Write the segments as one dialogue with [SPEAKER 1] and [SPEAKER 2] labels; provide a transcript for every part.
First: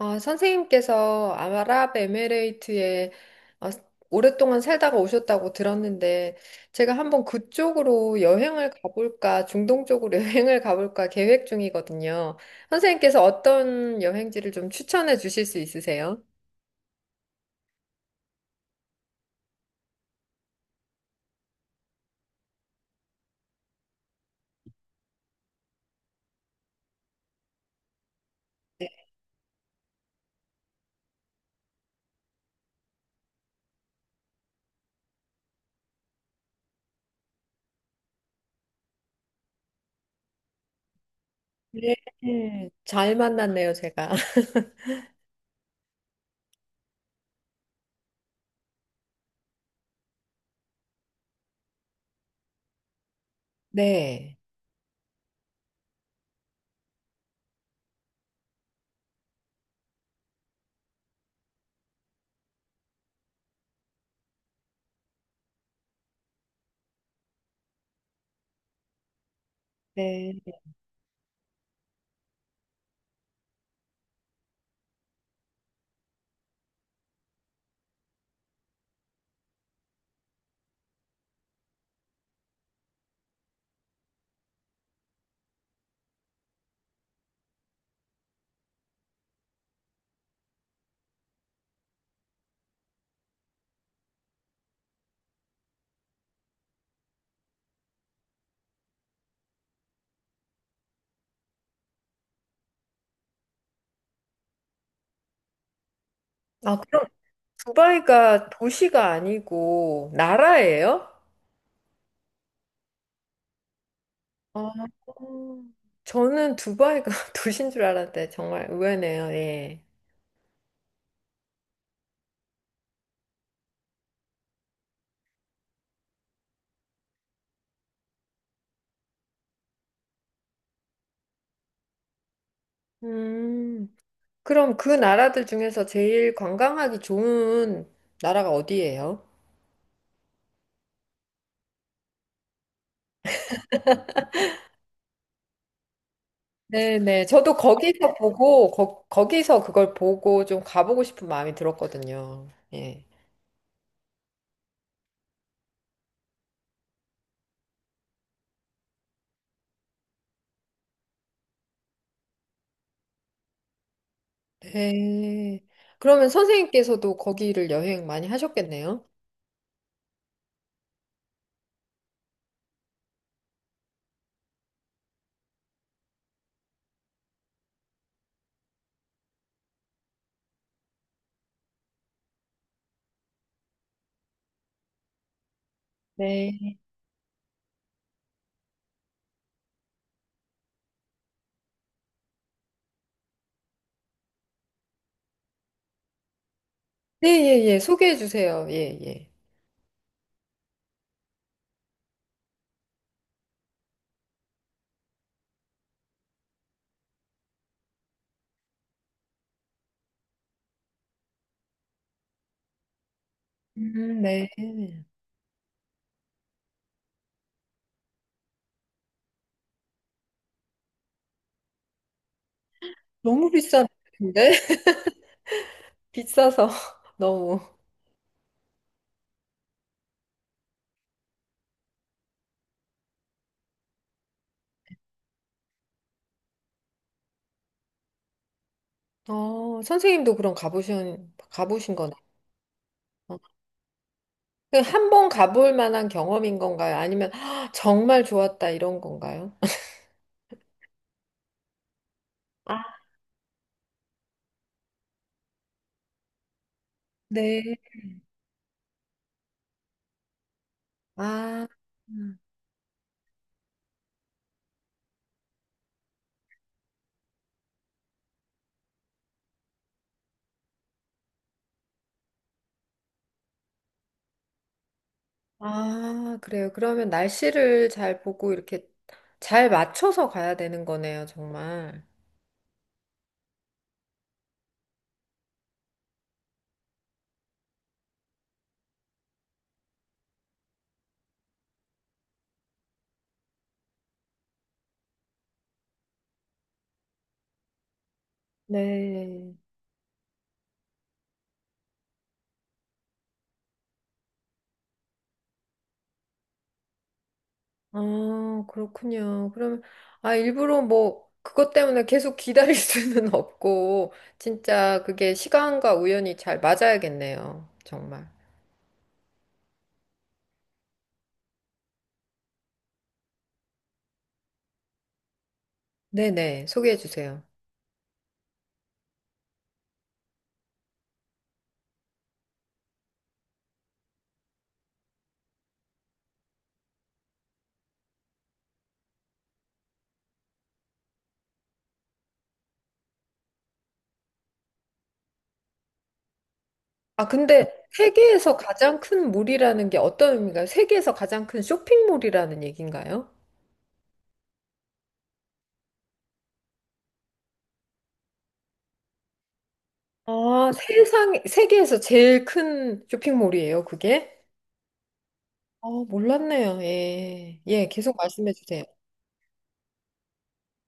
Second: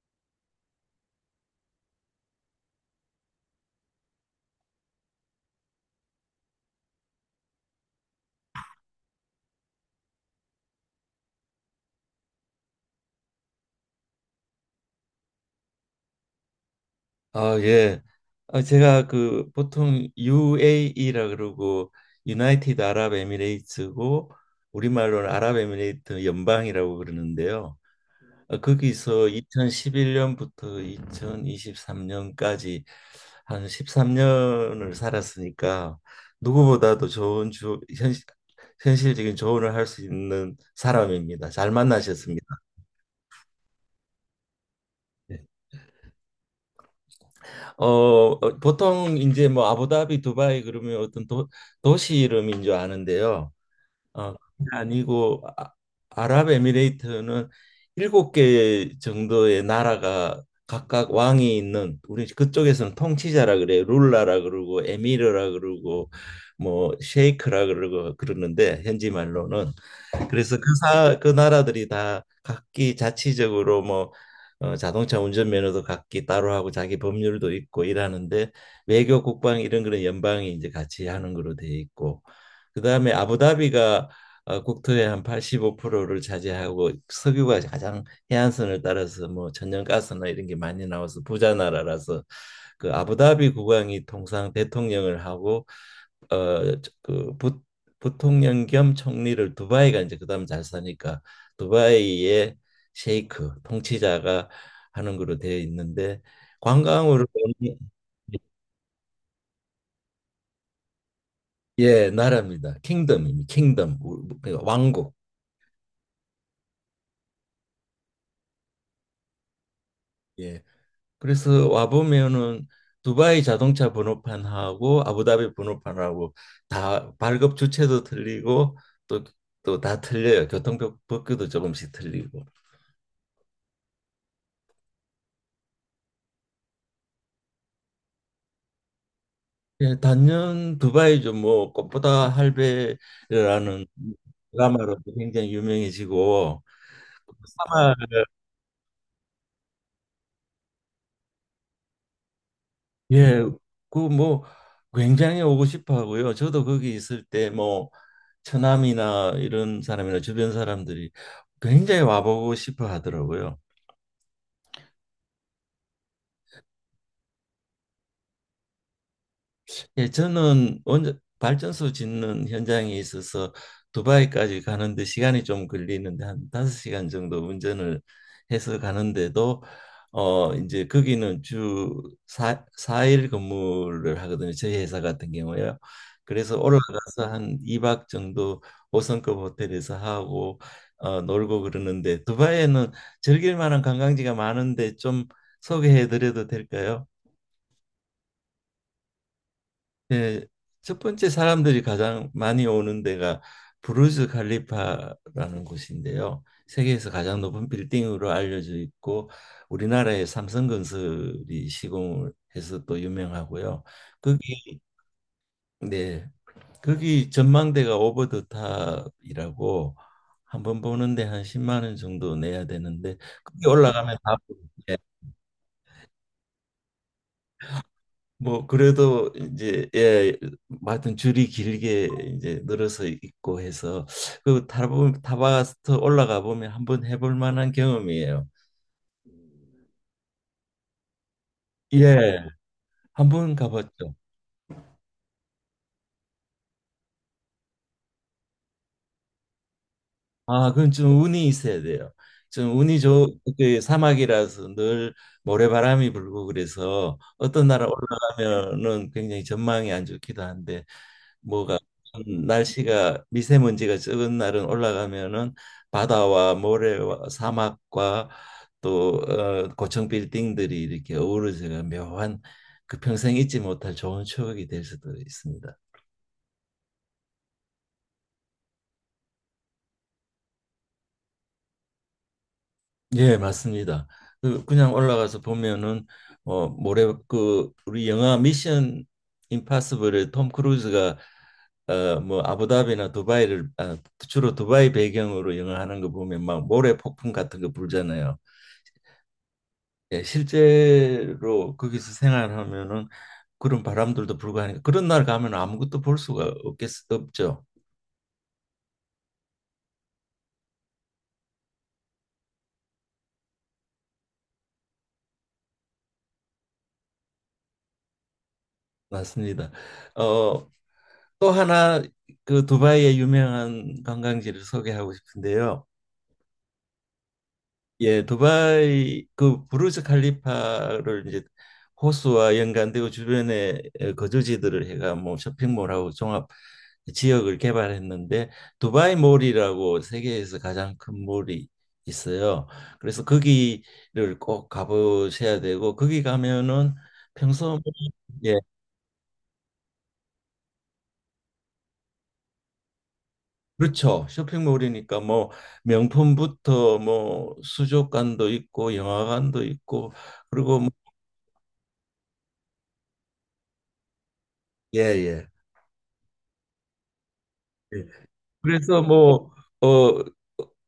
[SPEAKER 1] 아, 선생님께서 아랍에미레이트에 어, 오랫동안 살다가 오셨다고 들었는데, 제가 한번 그쪽으로 여행을 가볼까, 중동 쪽으로 여행을 가볼까 계획 중이거든요. 선생님께서 어떤 여행지를 좀 추천해 주실 수 있으세요?
[SPEAKER 2] 아, 예. 아, 제가 그 보통 UAE라 그러고 유나이티드 아랍에미레이트고 우리말로는 아랍에미레이트 연방이라고 그러는데요. 아, 거기서 2011년부터 2023년까지 한 13년을 살았으니까 누구보다도 좋은 현실적인 조언을 할 수 있는 사람입니다. 잘 만나셨습니다.
[SPEAKER 1] 네, 잘 만났네요, 제가.
[SPEAKER 2] 네. 보통 이제 뭐 아부다비, 두바이 그러면 어떤 도시 이름인 줄 아는데요.
[SPEAKER 1] 네.
[SPEAKER 2] 그게 아니고 아, 아랍에미레이트는 7개 정도의 나라가 각각 왕이 있는 우리 그쪽에서는 통치자라 그래요. 룰라라 그러고 에미르라 그러고 뭐 셰이크라 그러고 그러는데 현지 말로는 그래서
[SPEAKER 1] 네.
[SPEAKER 2] 그 그 나라들이 다 각기 자치적으로 뭐 자동차 운전면허도 각기 따로 하고 자기 법률도 있고 이러는데 외교 국방 이런 그런 연방이 이제 같이 하는 거로 돼 있고 그다음에 아부다비가 국토의 한 85%를 차지하고 석유가 가장 해안선을 따라서 뭐 천연가스나 이런 게 많이 나와서 부자 나라라서 그 아부다비 국왕이 통상 대통령을 하고 어그 부통령 겸 총리를 두바이가 이제 그다음 잘 사니까 두바이의 셰이크 통치자가 하는 걸로 되어 있는데
[SPEAKER 1] 아, 그럼
[SPEAKER 2] 관광으로 오는-
[SPEAKER 1] 두바이가 도시가 아니고 나라예요?
[SPEAKER 2] 예, 나라입니다. 킹덤입니다. 킹덤 우- 그
[SPEAKER 1] 아,
[SPEAKER 2] 왕국.
[SPEAKER 1] 저는 두바이가 도시인 줄 알았는데 정말 의외네요. 예.
[SPEAKER 2] 예. 그래서 와 보면은 두바이 자동차 번호판하고 아부다비 번호판하고 다 발급 주체도 틀리고 또 또 다 틀려요. 교통법규도 조금씩 틀리고.
[SPEAKER 1] 음, 그럼 그 나라들 중에서 제일 관광하기 좋은 나라가 어디예요?
[SPEAKER 2] 예, 단연 두바이죠. 뭐 꽃보다 할배라는 드라마로 굉장히 유명해지고
[SPEAKER 1] 네네. 저도
[SPEAKER 2] 아마
[SPEAKER 1] 거기서 보고, 거, 기서 그걸 보고 좀 가보고 싶은 마음이 들었거든요. 예.
[SPEAKER 2] 예, 그 뭐 굉장히 오고 싶어 하고요. 저도 거기 있을 때 뭐 처남이나 이런 사람이나 주변 사람들이 굉장히 와보고 싶어 하더라고요.
[SPEAKER 1] 네. 그러면 선생님께서도 거기를 여행 많이 하셨겠네요?
[SPEAKER 2] 예, 저는 원전 발전소 짓는 현장에 있어서 두바이까지 가는데 시간이 좀 걸리는데 한 5시간 정도 운전을 해서 가는데도 이제 거기는 주사사일 근무를 하거든요. 저희 회사 같은 경우에요. 그래서
[SPEAKER 1] 네.
[SPEAKER 2] 올라가서 한이박 정도 5성급 호텔에서 하고 놀고 그러는데 두바이에는 즐길 만한 관광지가 많은데 좀 소개해 드려도 될까요?
[SPEAKER 1] 네, 예, 예. 소개해 주세요. 예, 예.
[SPEAKER 2] 네, 첫 번째 사람들이 가장 많이 오는 데가 부르즈 칼리파라는 곳인데요. 세계에서 가장 높은 빌딩으로 알려져 있고 우리나라의 삼성건설이 시공을 해서 또 유명하고요.
[SPEAKER 1] 네.
[SPEAKER 2] 거기 네. 거기 전망대가 오버 더 탑이라고 한 번 보는데 한 10만 원 정도 내야 되는데
[SPEAKER 1] 너무
[SPEAKER 2] 거기 올라가면 다
[SPEAKER 1] 비싼데?
[SPEAKER 2] 보여요.
[SPEAKER 1] 비싸서 너무.
[SPEAKER 2] 뭐 그래도 이제 예, 뭐 하여튼 줄이 길게 이제 늘어서 있고 해서 그 타바 타바스트 올라가 보면 한번 해볼 만한 경험이에요.
[SPEAKER 1] 어, 선생님도 그럼 가보신, 가보신 거네.
[SPEAKER 2] 예,
[SPEAKER 1] 어.
[SPEAKER 2] 한번 가봤죠.
[SPEAKER 1] 한번 가볼 만한 경험인 건가요? 아니면 "아, 정말 좋았다 이런 건가요?
[SPEAKER 2] 아, 그건 좀 운이 있어야 돼요. 좀
[SPEAKER 1] 아,
[SPEAKER 2] 운이 그 사막이라서 늘 모래바람이 불고 그래서
[SPEAKER 1] 네.
[SPEAKER 2] 어떤 나라 올라가면은 굉장히 전망이 안 좋기도 한데
[SPEAKER 1] 아,
[SPEAKER 2] 뭐가
[SPEAKER 1] 음.
[SPEAKER 2] 날씨가 미세먼지가 적은 날은 올라가면은 바다와 모래와 사막과 또 고층 빌딩들이 이렇게 어우러져가 묘한 그 평생 잊지 못할 좋은 추억이 될 수도 있습니다.
[SPEAKER 1] 아, 그래요. 그러면 날씨를 잘 보고 이렇게 잘 맞춰서 가야 되는 거네요, 정말.
[SPEAKER 2] 예, 맞습니다. 그 그냥 올라가서 보면은 모래 그 우리 영화 미션 임파서블에 톰 크루즈가 뭐 아부다비나 주로 두바이 배경으로 영화하는 거 보면 막 모래 폭풍 같은 거 불잖아요.
[SPEAKER 1] 네.
[SPEAKER 2] 예, 실제로 거기서 생활하면은 그런 바람들도 불고 하니까 그런 날 가면 아무것도 볼 수가 없죠.
[SPEAKER 1] 아, 그렇군요. 그럼, 아, 일부러 뭐, 그것 때문에 계속 기다릴 수는 없고, 진짜 그게 시간과 우연이 잘 맞아야겠네요. 정말.
[SPEAKER 2] 맞습니다. 어, 또 하나 그 두바이의 유명한 관광지를 소개하고 싶은데요.
[SPEAKER 1] 네네, 소개해 주세요.
[SPEAKER 2] 예, 두바이 그 부르즈 칼리파를 이제 호수와 연관되고 주변에 거주지들을 해가 뭐 쇼핑몰하고 종합 지역을 개발했는데 두바이 몰이라고 세계에서 가장 큰 몰이 있어요. 그래서 거기를 꼭 가보셔야 되고 거기 가면은
[SPEAKER 1] 아,
[SPEAKER 2] 평소
[SPEAKER 1] 근데
[SPEAKER 2] 뭐 예,
[SPEAKER 1] 세계에서 가장 큰 몰이라는 게 어떤 의미인가요? 세계에서 가장 큰 쇼핑몰이라는 얘기인가요?
[SPEAKER 2] 그렇죠. 쇼핑몰이니까 뭐 명품부터 뭐 수족관도 있고 영화관도 있고
[SPEAKER 1] 아,
[SPEAKER 2] 그리고 뭐
[SPEAKER 1] 세상, 세계에서 제일 큰 쇼핑몰이에요, 그게?
[SPEAKER 2] 예, 예.
[SPEAKER 1] 아, 몰랐네요. 예. 예,
[SPEAKER 2] 예.
[SPEAKER 1] 계속 말씀해 주세요.
[SPEAKER 2] 그래서 뭐, 어,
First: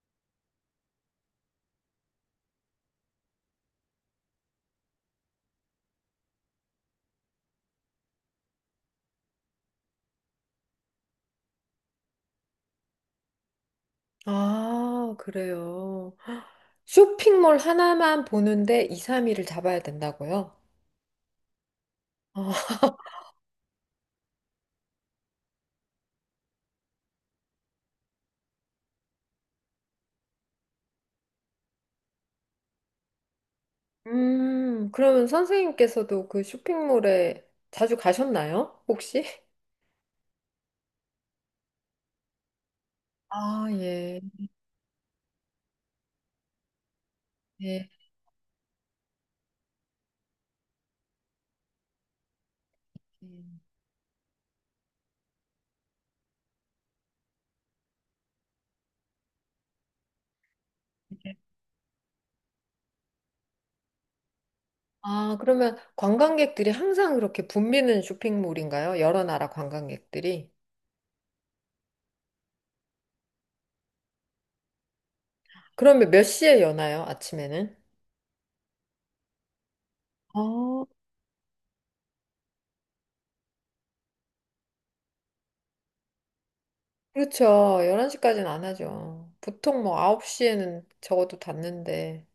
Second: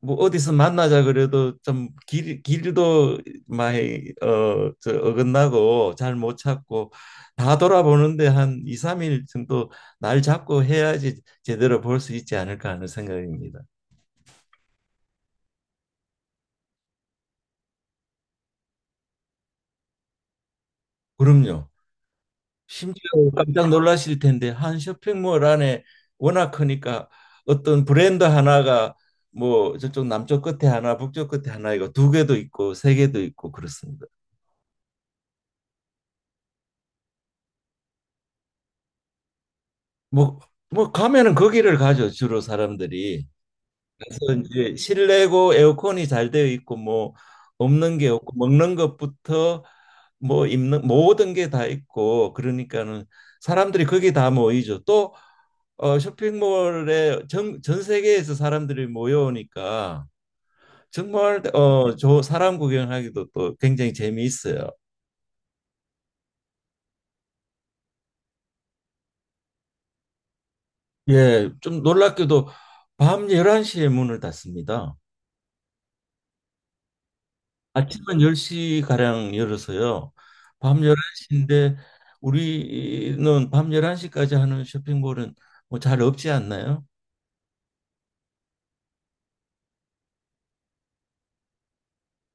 [SPEAKER 2] 뭐 어디서 만나자 그래도 좀 길도 많이 어긋나고 잘 못 찾고 다 돌아보는데 한 2, 3일 정도 날 잡고 해야지 제대로 볼 수 있지 않을까 하는 생각입니다.
[SPEAKER 1] 아, 그래요. 헉, 쇼핑몰 하나만 보는데 2, 3일을 잡아야 된다고요?
[SPEAKER 2] 그럼요.
[SPEAKER 1] 아,
[SPEAKER 2] 심지어 깜짝 놀라실 텐데 한 쇼핑몰 안에 워낙 크니까 어떤 브랜드 하나가 뭐 저쪽 남쪽 끝에 하나, 북쪽 끝에 하나 이거 2개도 있고 3개도 있고 그렇습니다.
[SPEAKER 1] 그러면 선생님께서도 그 쇼핑몰에 자주 가셨나요? 혹시?
[SPEAKER 2] 뭐, 뭐 가면은 거기를 가죠 주로 사람들이.
[SPEAKER 1] 아, 예.
[SPEAKER 2] 그래서 이제 실내고 에어컨이 잘 되어 있고 뭐
[SPEAKER 1] 예.
[SPEAKER 2] 없는 게 없고 먹는 것부터 뭐 입는 모든 게 다 있고 그러니까는 사람들이 거기 다 모이죠. 또 쇼핑몰에 전 세계에서 사람들이 모여오니까
[SPEAKER 1] 예.
[SPEAKER 2] 정말 저 사람 구경하기도 또 굉장히 재미있어요.
[SPEAKER 1] 아, 그러면 관광객들이 항상 그렇게 붐비는 쇼핑몰인가요? 여러 나라 관광객들이?
[SPEAKER 2] 예, 좀 놀랍게도 밤 11시에 문을 닫습니다.
[SPEAKER 1] 그러면 몇 시에 여나요? 아침에는?
[SPEAKER 2] 아침은 10시가량 열어서요. 밤
[SPEAKER 1] 아,
[SPEAKER 2] 11시인데 우리는 밤 11시까지 하는 쇼핑몰은 뭐 잘 없지 않나요?
[SPEAKER 1] 그렇죠. 11시까지는 안 하죠. 보통 뭐 9시에는 적어도 닫는데.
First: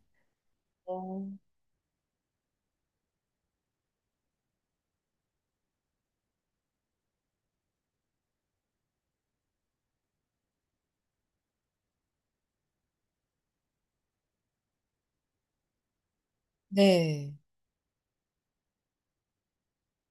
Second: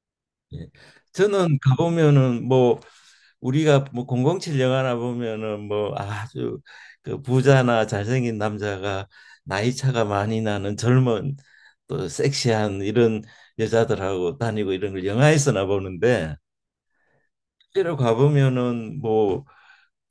[SPEAKER 2] 예.
[SPEAKER 1] 어.
[SPEAKER 2] 저는 가보면은 뭐 우리가 뭐 007 영화나 보면은 뭐 아주 그 부자나 잘생긴 남자가 나이 차가 많이 나는 젊은 또 섹시한 이런 여자들하고 다니고 이런 걸 영화에서나 보는데
[SPEAKER 1] 네.
[SPEAKER 2] 실제로 가보면은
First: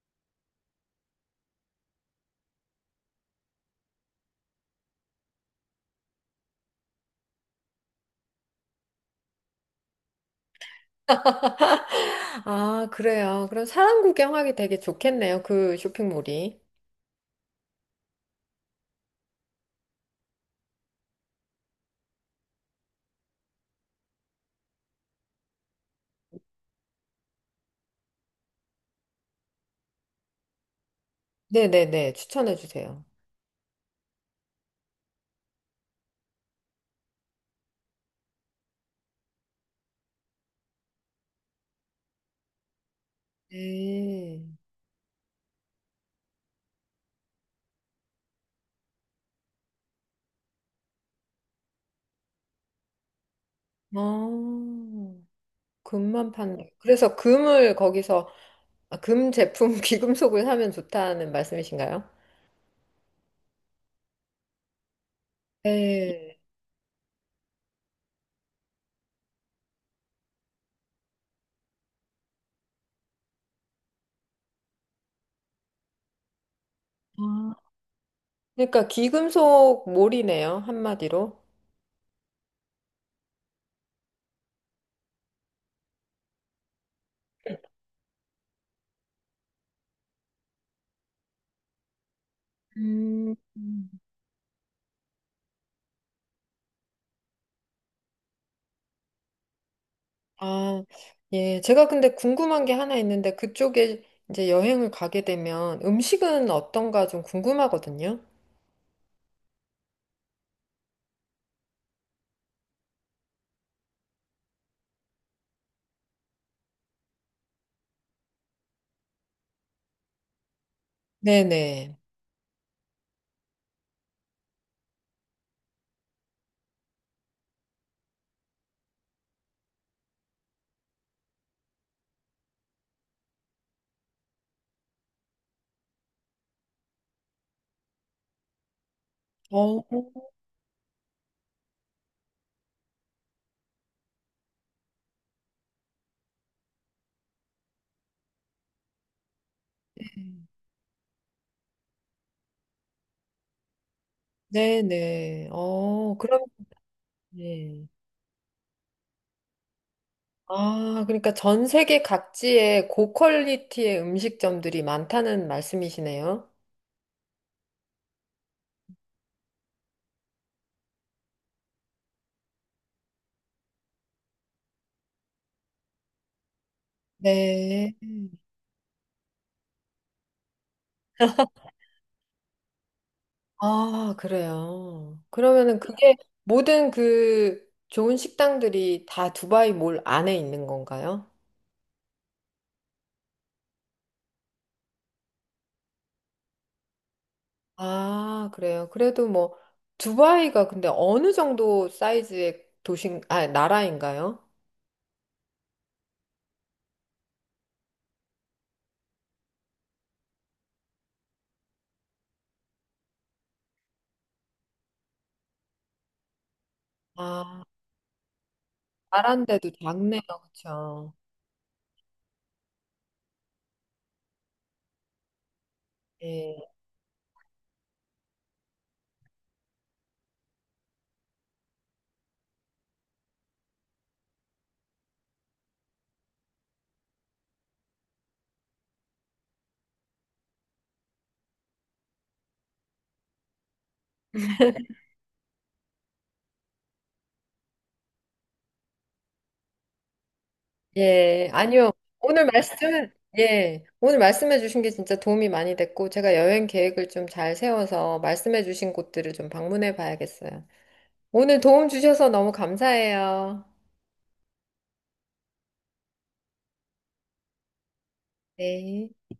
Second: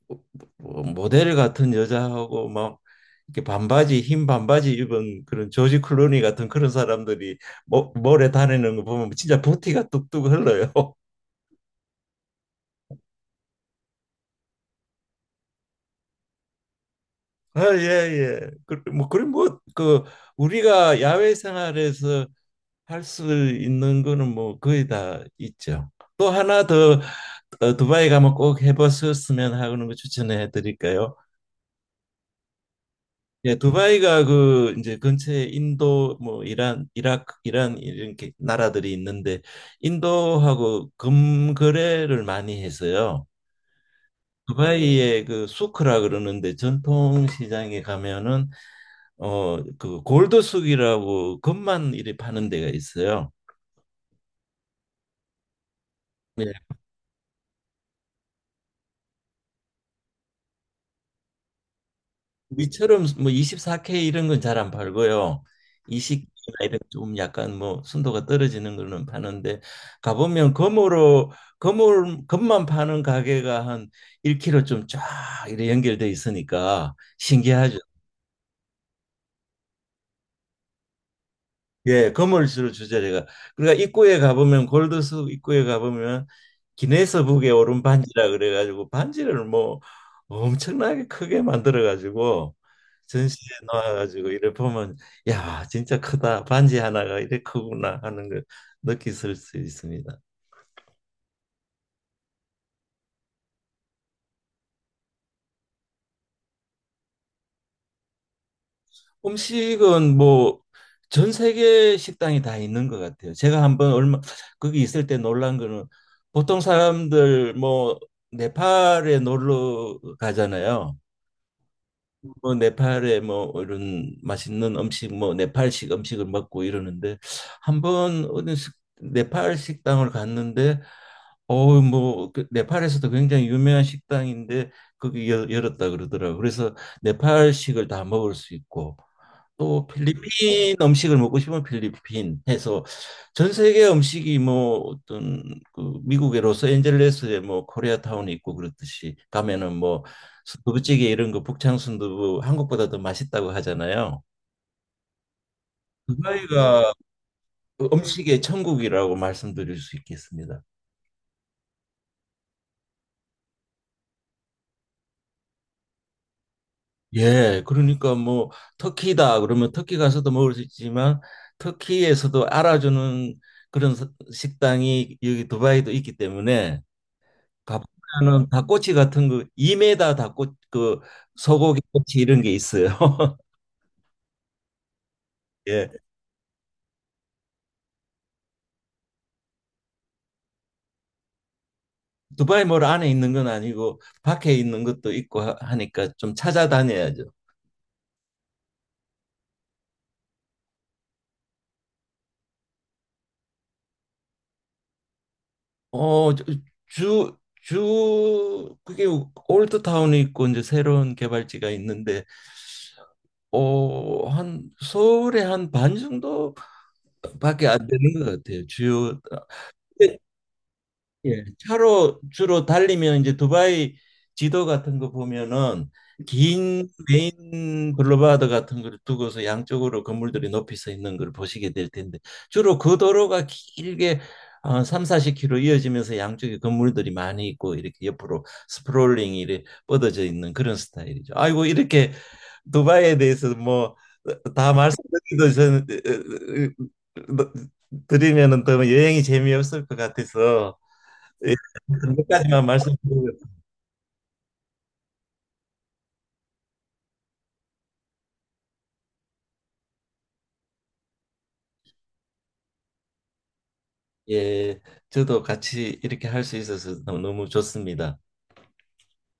[SPEAKER 2] 뭐 모델 같은 여자하고 막 이렇게 반바지 흰 반바지 입은 그런 조지 클루니 같은 그런 사람들이 몰에 다니는 거 보면 진짜 부티가 뚝뚝 흘러요.
[SPEAKER 1] 아, 그래요. 그럼 사람 구경하기 되게 좋겠네요. 그 쇼핑몰이.
[SPEAKER 2] 아, 예, 예. 뭐, 그리 뭐, 우리가 야외 생활에서 할 수 있는 거는 뭐 거의 다 있죠. 또 하나 더 두바이 가면 꼭 해보셨으면 하는 거 추천해 드릴까요?
[SPEAKER 1] 네네네. 추천해 주세요.
[SPEAKER 2] 예, 두바이가 그 이제 근처에 인도 뭐 이란 이라크 이란 이렇게 나라들이 있는데 인도하고 금거래를 많이 해서요.
[SPEAKER 1] 네.
[SPEAKER 2] 두바이의 그 수크라 그러는데 전통 시장에 가면은 그 골드 숙이라고 금만 이렇게 파는 데가 있어요.
[SPEAKER 1] 아, 금만 판다. 그래서 금을 거기서, 아, 금 제품, 귀금속을 사면 좋다는 말씀이신가요?
[SPEAKER 2] 우리처럼 뭐 24K 이런 건 잘 안 팔고요.
[SPEAKER 1] 네.
[SPEAKER 2] 20K나 이런 좀 약간 뭐 순도가 떨어지는 거는 파는데 가보면 금으로 금을 금만 파는 가게가 한 1km 좀 쫙 이렇게 연결돼 있으니까
[SPEAKER 1] 아,
[SPEAKER 2] 신기하죠.
[SPEAKER 1] 그러니까 귀금속 몰이네요. 한마디로.
[SPEAKER 2] 예, 건물주를 주죠, 제가. 그러니까 입구에 가보면 골드숲 입구에 가보면 기네스북에 오른 반지라 그래가지고 반지를 뭐 엄청나게 크게 만들어가지고
[SPEAKER 1] 음.
[SPEAKER 2] 전시에 놓아가지고 이래 보면 야, 진짜 크다. 반지 하나가 이래 크구나 하는 걸 느끼실 수 있습니다.
[SPEAKER 1] 아, 예. 제가 근데 궁금한 게 하나 있는데 그쪽에 이제 여행을 가게 되면 음식은 어떤가 좀 궁금하거든요.
[SPEAKER 2] 음식은 뭐 전 세계 식당이 다 있는 것 같아요. 제가 한번 얼마 거기 있을 때 놀란 거는 보통 사람들 뭐 네팔에 놀러 가잖아요.
[SPEAKER 1] 네네.
[SPEAKER 2] 뭐 네팔에 뭐 이런 맛있는 음식 뭐 네팔식 음식을 먹고 이러는데 한번 어느 식- 네팔 식당을 갔는데 어우 뭐그 네팔에서도 굉장히 유명한 식당인데 거기 열었다 그러더라고요. 그래서 네팔식을 다 먹을 수 있고
[SPEAKER 1] 어,
[SPEAKER 2] 또 필리핀 음식을 먹고 싶으면 필리핀 해서 전 세계 음식이 뭐 어떤 그 미국의 로스앤젤레스에 뭐 코리아타운이 있고 그렇듯이 가면은 뭐 순두부찌개 이런 거 북창 순두부 한국보다 더 맛있다고 하잖아요.
[SPEAKER 1] 네네. 어, 그럼,
[SPEAKER 2] 두바이가
[SPEAKER 1] 네.
[SPEAKER 2] 그 음식의 천국이라고 말씀드릴 수 있겠습니다.
[SPEAKER 1] 아, 그러니까 전 세계 각지에 고퀄리티의 음식점들이 많다는 말씀이시네요.
[SPEAKER 2] 예, 그러니까 뭐 터키다 그러면 터키 가서도 먹을 수 있지만 터키에서도 알아주는 그런 식당이 여기 두바이도 있기 때문에
[SPEAKER 1] 네.
[SPEAKER 2] 가보면은 닭꼬치 같은 거 2m 닭꼬 그 소고기 꼬치 이런 게 있어요.
[SPEAKER 1] 아, 그래요. 그러면은
[SPEAKER 2] 예.
[SPEAKER 1] 그게 모든 그 좋은 식당들이 다 두바이 몰 안에 있는 건가요?
[SPEAKER 2] 두바이 몰 안에 있는 건 아니고 밖에 있는 것도 있고 하니까 좀 찾아다녀야죠.
[SPEAKER 1] 아, 그래요. 그래도 뭐, 두바이가 근데 어느 정도 사이즈의 도시, 아, 나라인가요?
[SPEAKER 2] 어, 저- 주, 주 그게 올드타운이 있고 이제 새로운 개발지가 있는데 한 서울의 한 반 정도밖에
[SPEAKER 1] 아,
[SPEAKER 2] 안 되는 것 같아요. 주요
[SPEAKER 1] 나라인데도 작네요. 그쵸.
[SPEAKER 2] 예, 차로 주로 달리면 이제 두바이 지도 같은 거 보면은
[SPEAKER 1] 예.
[SPEAKER 2] 긴 메인 블루바드 같은 걸 두고서 양쪽으로 건물들이 높이 서 있는 걸 보시게 될 텐데 주로 그 도로가 길게 3, 40km 이어지면서 양쪽에 건물들이 많이 있고 이렇게 옆으로 스프롤링이 이렇게 뻗어져 있는 그런 스타일이죠. 아이고, 이렇게 두바이에 대해서 뭐 다 말씀드리도 전 드리면은 더 여행이 재미없을 것 같아서
[SPEAKER 1] 예.
[SPEAKER 2] 예,
[SPEAKER 1] 아니요.
[SPEAKER 2] 몇
[SPEAKER 1] 오늘
[SPEAKER 2] 가지만
[SPEAKER 1] 말씀,
[SPEAKER 2] 말씀드리고
[SPEAKER 1] 예. 오늘 말씀해 주신 게 진짜 도움이 많이 됐고, 제가 여행 계획을 좀 잘 세워서 말씀해 주신 곳들을 좀 방문해 봐야겠어요. 오늘 도움 주셔서 너무 감사해요.
[SPEAKER 2] 예, 저도 같이 이렇게 할 수 있어서 너무 좋습니다.
[SPEAKER 1] 네.